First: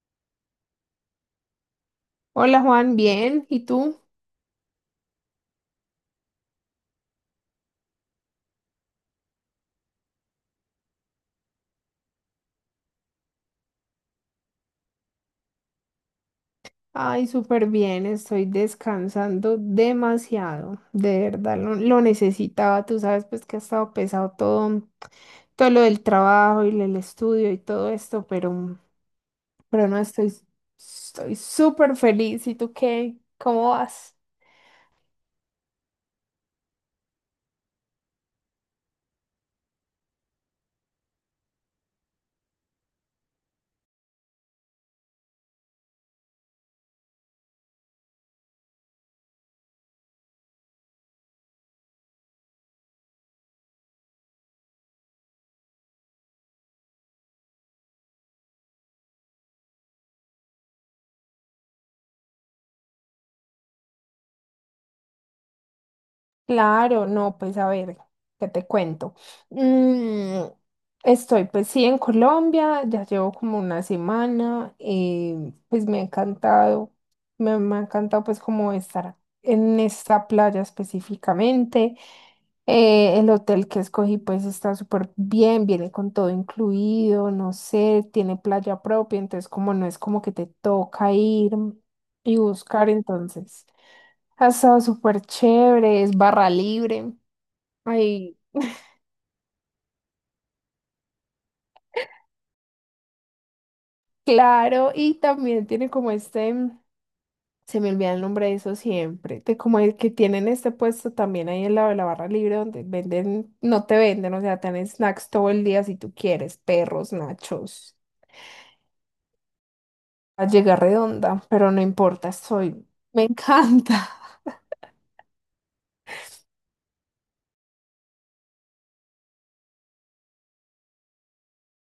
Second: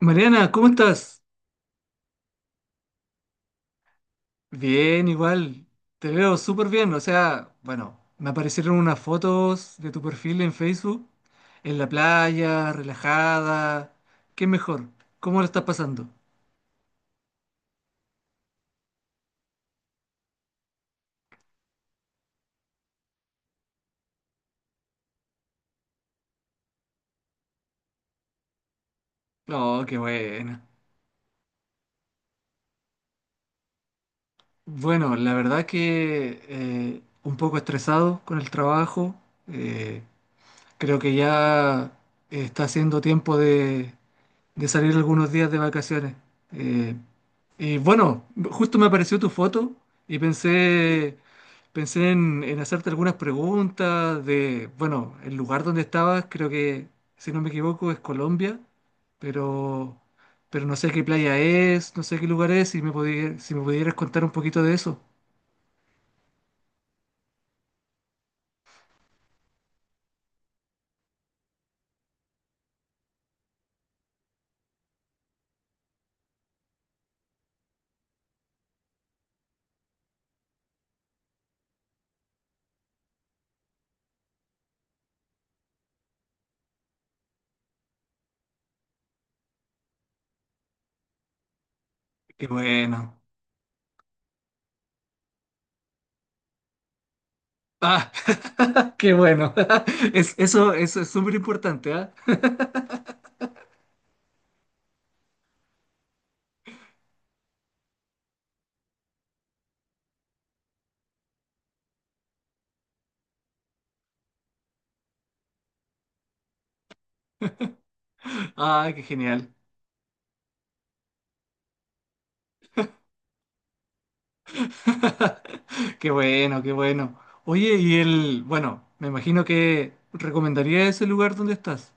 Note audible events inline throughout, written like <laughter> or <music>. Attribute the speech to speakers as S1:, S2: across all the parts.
S1: Mariana, ¿cómo estás?
S2: Hola Juan, bien. ¿Y tú?
S1: Bien, igual. Te veo súper bien. O sea, bueno, me aparecieron unas fotos de tu perfil en Facebook, en la playa, relajada. ¿Qué mejor? ¿Cómo lo estás pasando?
S2: Ay, súper bien. Estoy descansando demasiado. De verdad, lo necesitaba. Tú sabes, pues que ha estado pesado todo, todo lo del trabajo y el estudio y todo esto,
S1: Oh,
S2: pero no
S1: qué
S2: estoy,
S1: buena.
S2: estoy súper feliz. ¿Y tú qué? ¿Cómo vas?
S1: Bueno, la verdad que un poco estresado con el trabajo. eh, Creo que ya está haciendo tiempo de salir algunos días de vacaciones. Eh, y bueno, justo me apareció tu foto y pensé, pensé en hacerte algunas preguntas de, bueno, el lugar donde estabas, creo que, si no me equivoco, es Colombia, pero, pero no sé qué playa es, no sé qué lugar es, y si me pudieras contar un poquito de eso.
S2: Claro, no, pues a ver, ¿qué te cuento? Mm, estoy pues sí en Colombia, ya llevo como una semana, pues me ha encantado, me ha encantado pues como estar en esta playa específicamente. El hotel que escogí pues está súper bien, viene con todo incluido, no sé, tiene playa propia, entonces como no es como que te toca ir y
S1: Qué
S2: buscar
S1: bueno.
S2: entonces. Ha estado súper chévere, es barra libre.
S1: Ah,
S2: Ay,
S1: <laughs> qué bueno. <laughs> Es, eso es súper importante, ¿ah?
S2: claro, y también tiene como este, se me olvida el nombre de eso siempre, de como el que tienen este puesto también ahí al lado de la barra libre donde venden, no te venden, o sea, tienen snacks todo el día si tú quieres, perros, nachos,
S1: Ah, qué genial.
S2: a llegar redonda, pero no importa, soy, me encanta.
S1: <laughs> Qué bueno, qué bueno. Oye, y el, bueno, me imagino que recomendaría ese lugar donde estás.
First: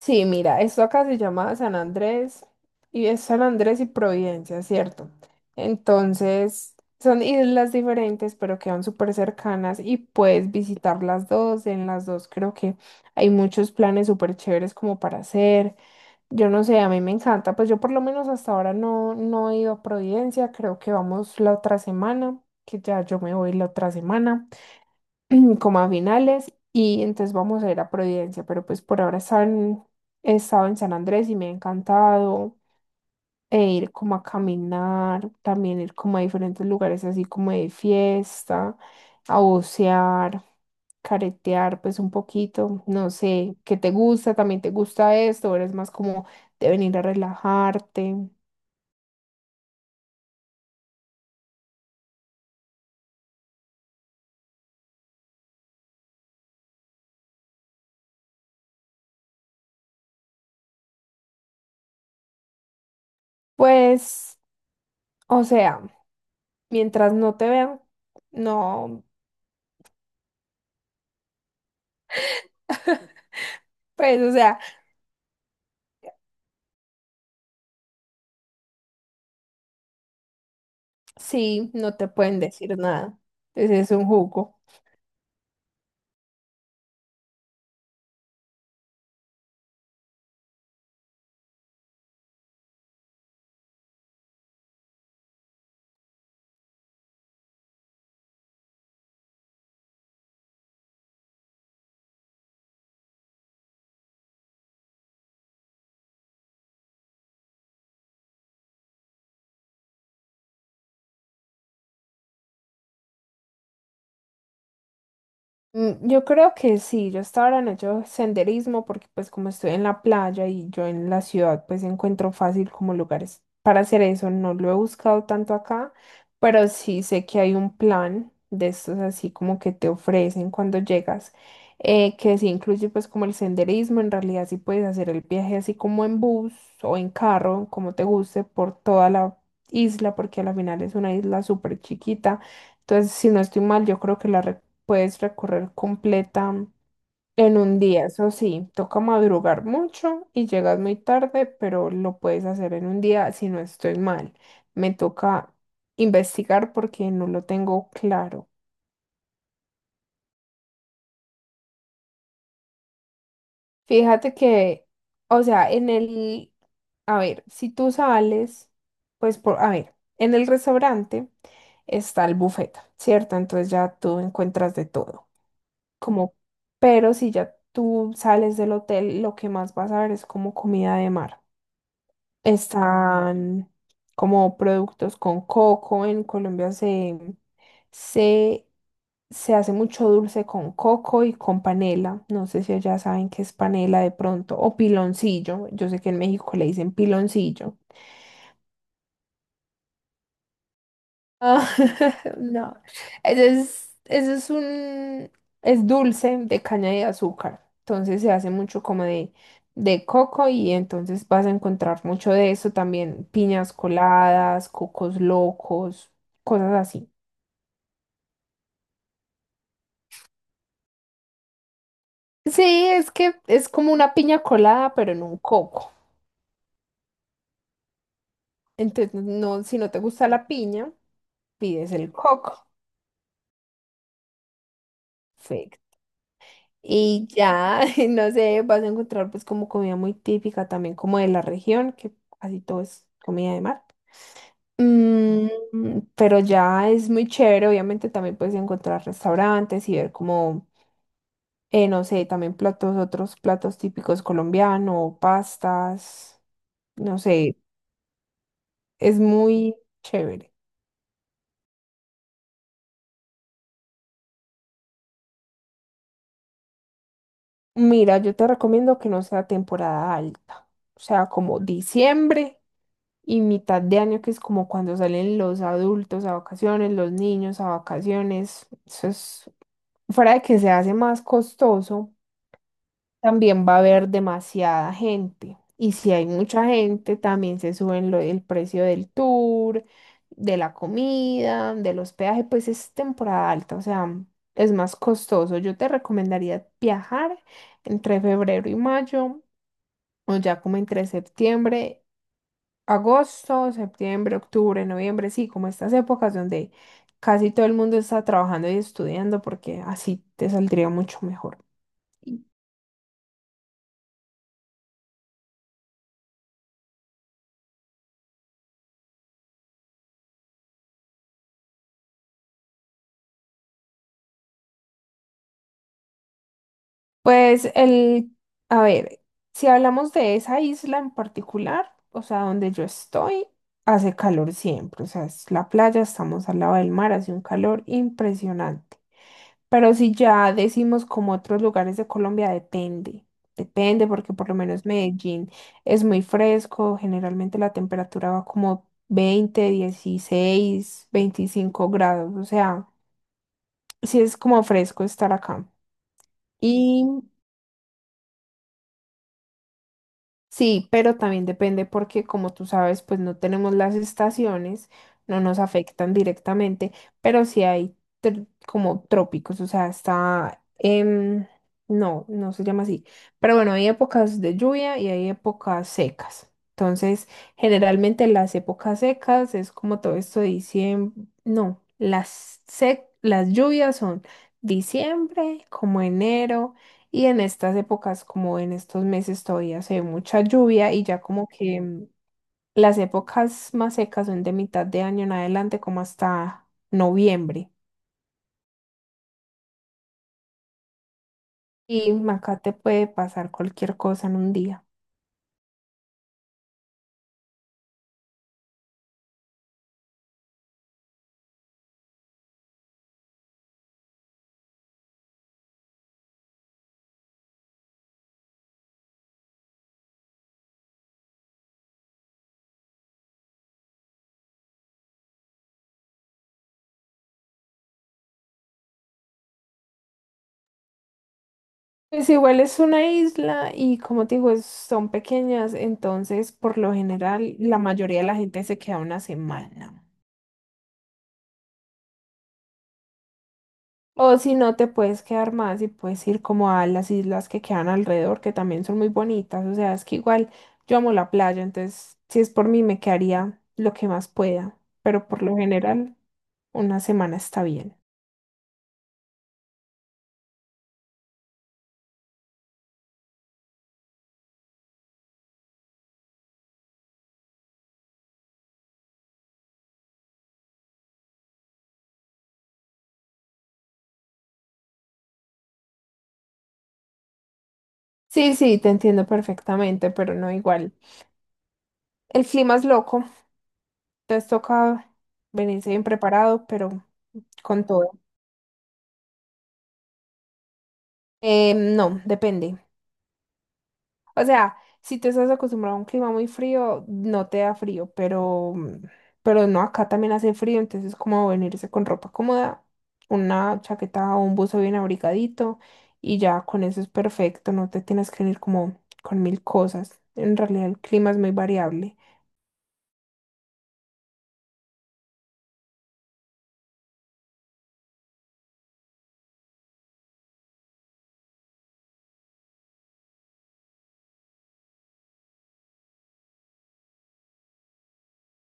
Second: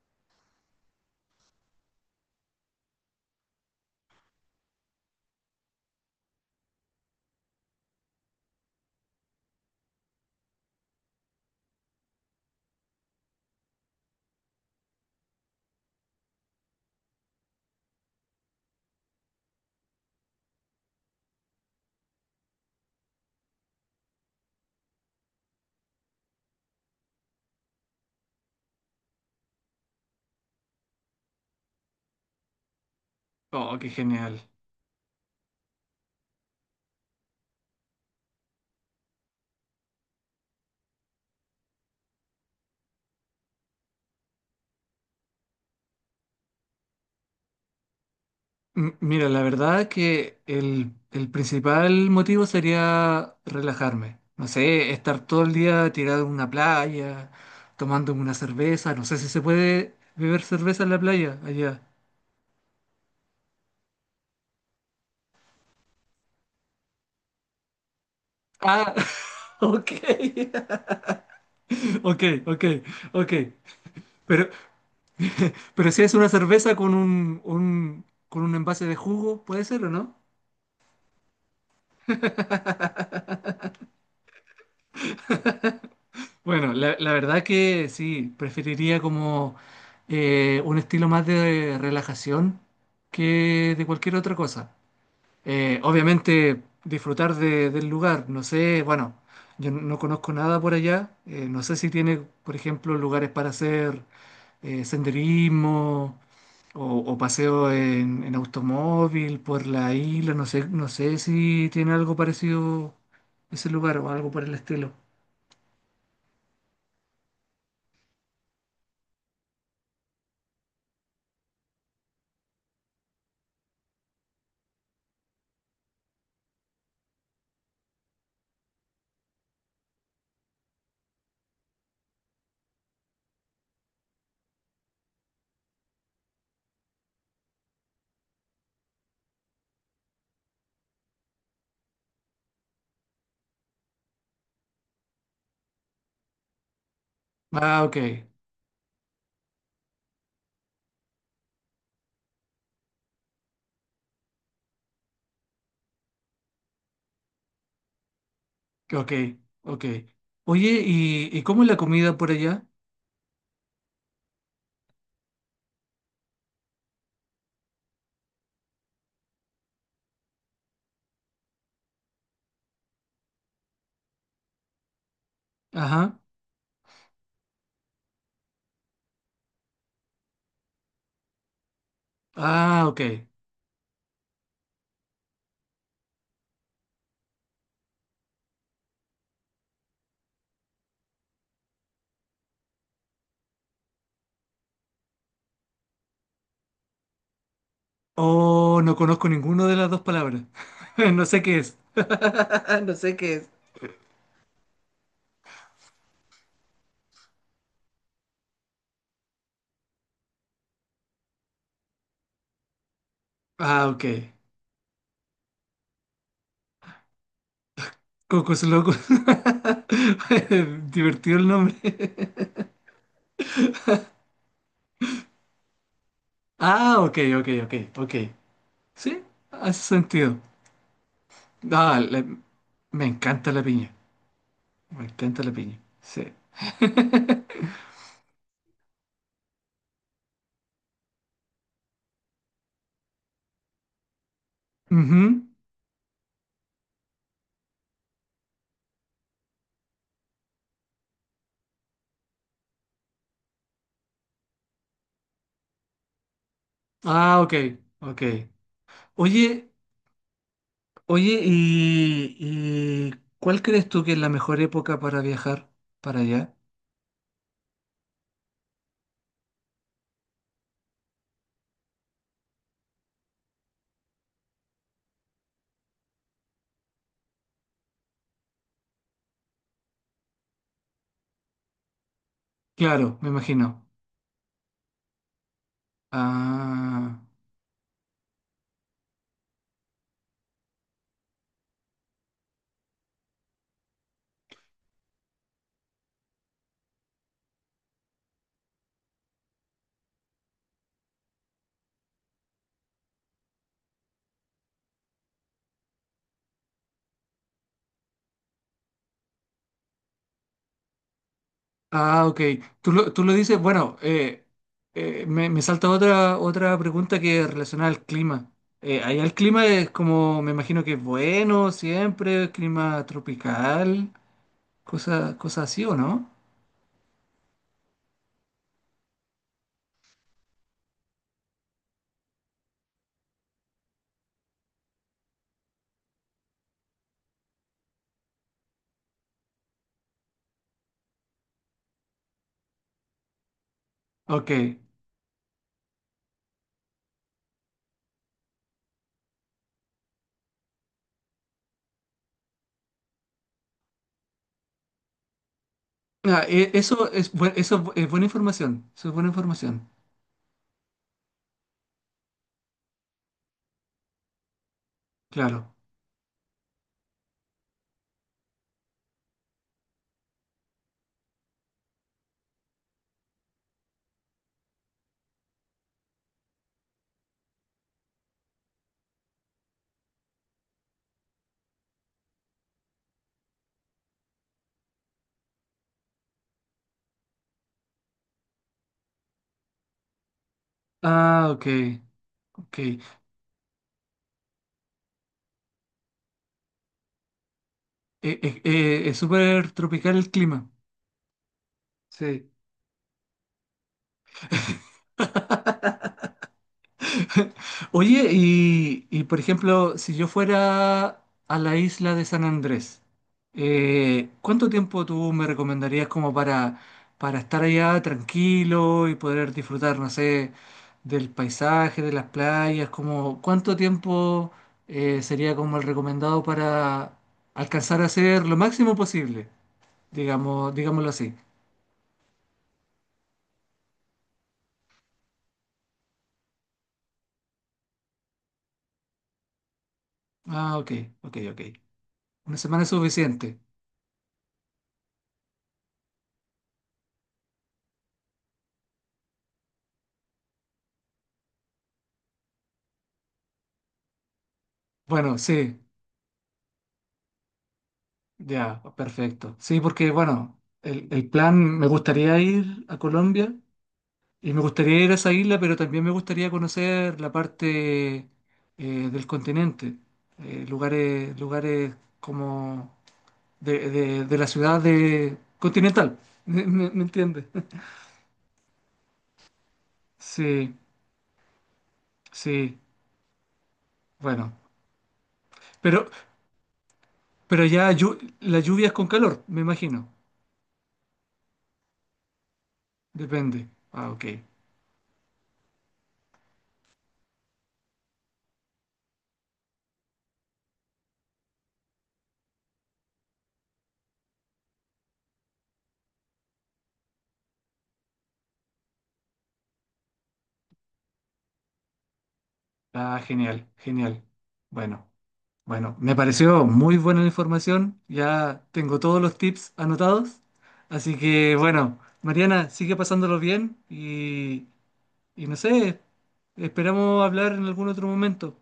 S2: Sí, mira, esto acá se llama San Andrés y es San Andrés y Providencia, ¿cierto? Entonces, son islas diferentes, pero quedan súper cercanas y puedes visitar las dos. En las dos creo que hay muchos planes súper chéveres como para hacer. Yo no sé, a mí me encanta, pues yo por lo menos hasta ahora no he ido a Providencia, creo que vamos la otra semana, que ya yo me voy la otra semana. <clears throat> Como a finales y entonces vamos a ir a Providencia, pero pues por ahora están, he estado en San Andrés y me ha encantado e
S1: Oh, qué
S2: ir como a
S1: genial.
S2: caminar, también ir como a diferentes lugares así como de fiesta, a bucear, caretear pues un poquito, no sé, ¿qué te gusta? ¿También te gusta esto? ¿O eres más como de venir a relajarte?
S1: Mira, la verdad que el principal motivo sería relajarme. No sé, estar todo el día tirado en una playa, tomando una cerveza. No sé si se puede beber cerveza en la playa allá.
S2: Pues, o sea, mientras no te vean,
S1: Ah,
S2: no,
S1: <laughs> ok. <laughs> Ok, ok, ok.
S2: pues, o
S1: Pero,
S2: sea...
S1: <laughs> pero si es una cerveza con un, con un envase de jugo, ¿puede ser o no?
S2: Sí, no te pueden decir nada. Entonces es un jugo.
S1: Bueno, la verdad que sí, preferiría como un estilo más de relajación que de cualquier otra cosa. Obviamente disfrutar del lugar, no sé, bueno, yo no conozco nada por allá, no sé si tiene, por ejemplo, lugares para hacer senderismo o paseo en automóvil por la isla. No sé, no sé si tiene algo parecido ese lugar o algo por el estilo.
S2: Yo creo que sí, yo hasta ahora no he hecho senderismo porque pues como estoy en la playa y yo en la ciudad pues encuentro fácil como lugares para hacer eso, no lo he buscado tanto acá, pero sí sé que hay un plan de estos así como que te ofrecen cuando llegas, que sí incluye pues como el senderismo, en realidad sí puedes hacer el viaje así como en bus o en carro, como te guste, por toda la isla porque a la final es una isla súper chiquita. Entonces, si no estoy mal, yo creo que la puedes recorrer completa en un
S1: Ah, ok,
S2: día. Eso sí, toca madrugar mucho y llegas muy tarde, pero lo puedes hacer en un día si no estoy mal. Me toca investigar porque no lo tengo claro.
S1: ok, ok. Oye, ¿y cómo es la comida por allá?
S2: Fíjate que, o sea, en el, a ver, si tú sales, pues por, a ver, en el restaurante está el buffet, ¿cierto? Entonces ya tú encuentras de todo.
S1: Ajá.
S2: Como, pero si ya tú sales del hotel, lo que más vas a ver es como comida de mar.
S1: Ah, ok.
S2: Están como productos con coco. En Colombia se, se hace mucho dulce con coco y con panela. No sé si ya saben qué es panela de pronto. O piloncillo. Yo sé que en México le dicen piloncillo.
S1: Oh, no conozco ninguna de las dos palabras. <laughs> No sé qué
S2: Ah,
S1: es.
S2: <laughs> no,
S1: <laughs> No sé qué es.
S2: eso es un, es dulce de caña de azúcar, entonces se hace mucho como de coco y entonces vas a encontrar mucho de eso también, piñas
S1: Ah, ok.
S2: coladas, cocos locos, cosas así.
S1: Cocos locos. <laughs> Divertido el nombre.
S2: Sí, es que es como una piña colada, pero en un coco.
S1: Ah, ok, ok, ok, ok.
S2: Entonces,
S1: Sí,
S2: no, si
S1: hace
S2: no te gusta
S1: sentido.
S2: la piña, pides
S1: Ah,
S2: el
S1: la-
S2: coco.
S1: me encanta la piña. Me encanta la
S2: Sí.
S1: piña. Sí.
S2: Y
S1: <laughs>
S2: ya, <laughs> no sé, vas a encontrar pues como comida muy típica también como de la región, que casi todo es comida de mar.
S1: Ujú.
S2: Mm, pero ya es muy chévere, obviamente también puedes encontrar restaurantes y ver como, no sé, también platos, otros platos típicos colombianos, pastas, no
S1: Ah, ok,
S2: sé,
S1: ok.
S2: es
S1: Oye,
S2: muy chévere.
S1: oye, ¿y cuál crees tú que es la mejor época para viajar para allá?
S2: Mira, yo te recomiendo que no sea temporada alta, o sea, como diciembre y mitad de año, que es como cuando salen los adultos a vacaciones, los niños a vacaciones. Eso es, fuera de que se hace más costoso,
S1: Claro, me
S2: también va a
S1: imagino.
S2: haber demasiada gente. Y si hay mucha gente,
S1: Ah.
S2: también se suben el precio del tour, de la comida, del hospedaje, pues es temporada alta, o sea, es más costoso. Yo te recomendaría viajar entre febrero y mayo o ya como entre septiembre, agosto, septiembre, octubre, noviembre, sí, como estas épocas donde casi todo el mundo está trabajando y estudiando porque así te saldría mucho mejor.
S1: Ah, ok. Tú lo dices, bueno, me, me salta otra, otra pregunta que es relacionada al clima. Allá el clima es como, me imagino que es bueno siempre, clima tropical, cosas cosas así, ¿o no?
S2: Pues el, a ver, si hablamos de esa isla en particular, o sea, donde yo estoy, hace calor siempre, o sea, es la playa, estamos al lado del mar, hace un calor impresionante. Pero si ya decimos como otros lugares de Colombia, depende. Depende porque por
S1: Ok.
S2: lo menos Medellín es muy fresco, generalmente la temperatura va como 20 16 25 grados, o sea, sí es como fresco estar acá.
S1: Ah, eso es, eso es es buena información, eso es buena información,
S2: Sí, pero también depende porque, como tú sabes, pues no tenemos las estaciones, no nos
S1: claro.
S2: afectan directamente, pero sí hay como trópicos, o sea, está, no, no se llama así, pero bueno, hay épocas de lluvia y hay épocas secas. Entonces, generalmente las épocas secas es como todo esto de diciembre, no, las lluvias son diciembre, como enero. Y en estas épocas, como en estos meses, todavía se ve mucha lluvia y ya como
S1: Ah, ok,
S2: que.
S1: ok.
S2: Las épocas más secas son de mitad de año en adelante, como hasta noviembre.
S1: Es súper tropical el clima.
S2: Y
S1: Sí.
S2: acá te puede pasar cualquier cosa en un día.
S1: <laughs> Oye, y, por ejemplo, si yo fuera a la isla de San Andrés, ¿cuánto tiempo tú me recomendarías como para estar allá tranquilo y poder disfrutar, no sé, del paisaje, de las playas? Como, ¿cuánto tiempo sería como el recomendado para alcanzar a hacer lo máximo posible? Digamos, digámoslo así.
S2: Pues igual es una isla y como te digo, son pequeñas, entonces por lo general la mayoría de la gente se queda una semana.
S1: Ah, ok, ok, ok. Una semana es suficiente.
S2: O si no, te puedes quedar más y puedes ir como a las islas que quedan alrededor, que también son muy bonitas. O sea, es que igual yo amo la playa, entonces si es por mí me quedaría lo que más pueda, pero
S1: Bueno,
S2: por lo
S1: sí.
S2: general una semana está bien.
S1: Ya, perfecto. Sí, porque bueno, el plan, me gustaría ir a Colombia y me gustaría ir a esa isla, pero también me gustaría conocer la parte del continente, lugares, lugares como de, de la ciudad de continental, <laughs> ¿me, me entiendes? <laughs>
S2: Sí, sí, te entiendo perfectamente, pero no
S1: Sí,
S2: igual. El clima
S1: sí,
S2: es loco, entonces
S1: bueno.
S2: toca venirse bien
S1: Pero,
S2: preparado, pero
S1: pero
S2: con
S1: ya
S2: todo.
S1: la lluvia es con calor, me imagino.
S2: No, depende.
S1: Depende. Ah, ok.
S2: O sea, si tú estás acostumbrado a un clima muy frío, no te da frío, pero, pero no, acá también hace frío, entonces es como venirse con ropa cómoda, una chaqueta o un buzo bien abrigadito y ya con eso es perfecto, no te tienes que venir como con mil cosas. En realidad el clima es muy variable.
S1: Ah, genial, genial. Bueno. Bueno, me pareció muy buena la información, ya tengo todos los tips anotados, así que bueno, Mariana, sigue pasándolo bien y no sé, esperamos hablar en algún otro momento.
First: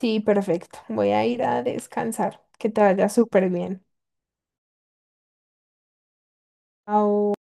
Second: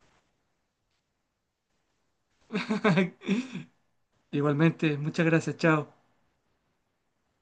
S2: Sí, perfecto. Voy a ir a descansar. Que te vaya súper
S1: <laughs>
S2: bien.
S1: Igualmente, muchas gracias, chao.
S2: Chao.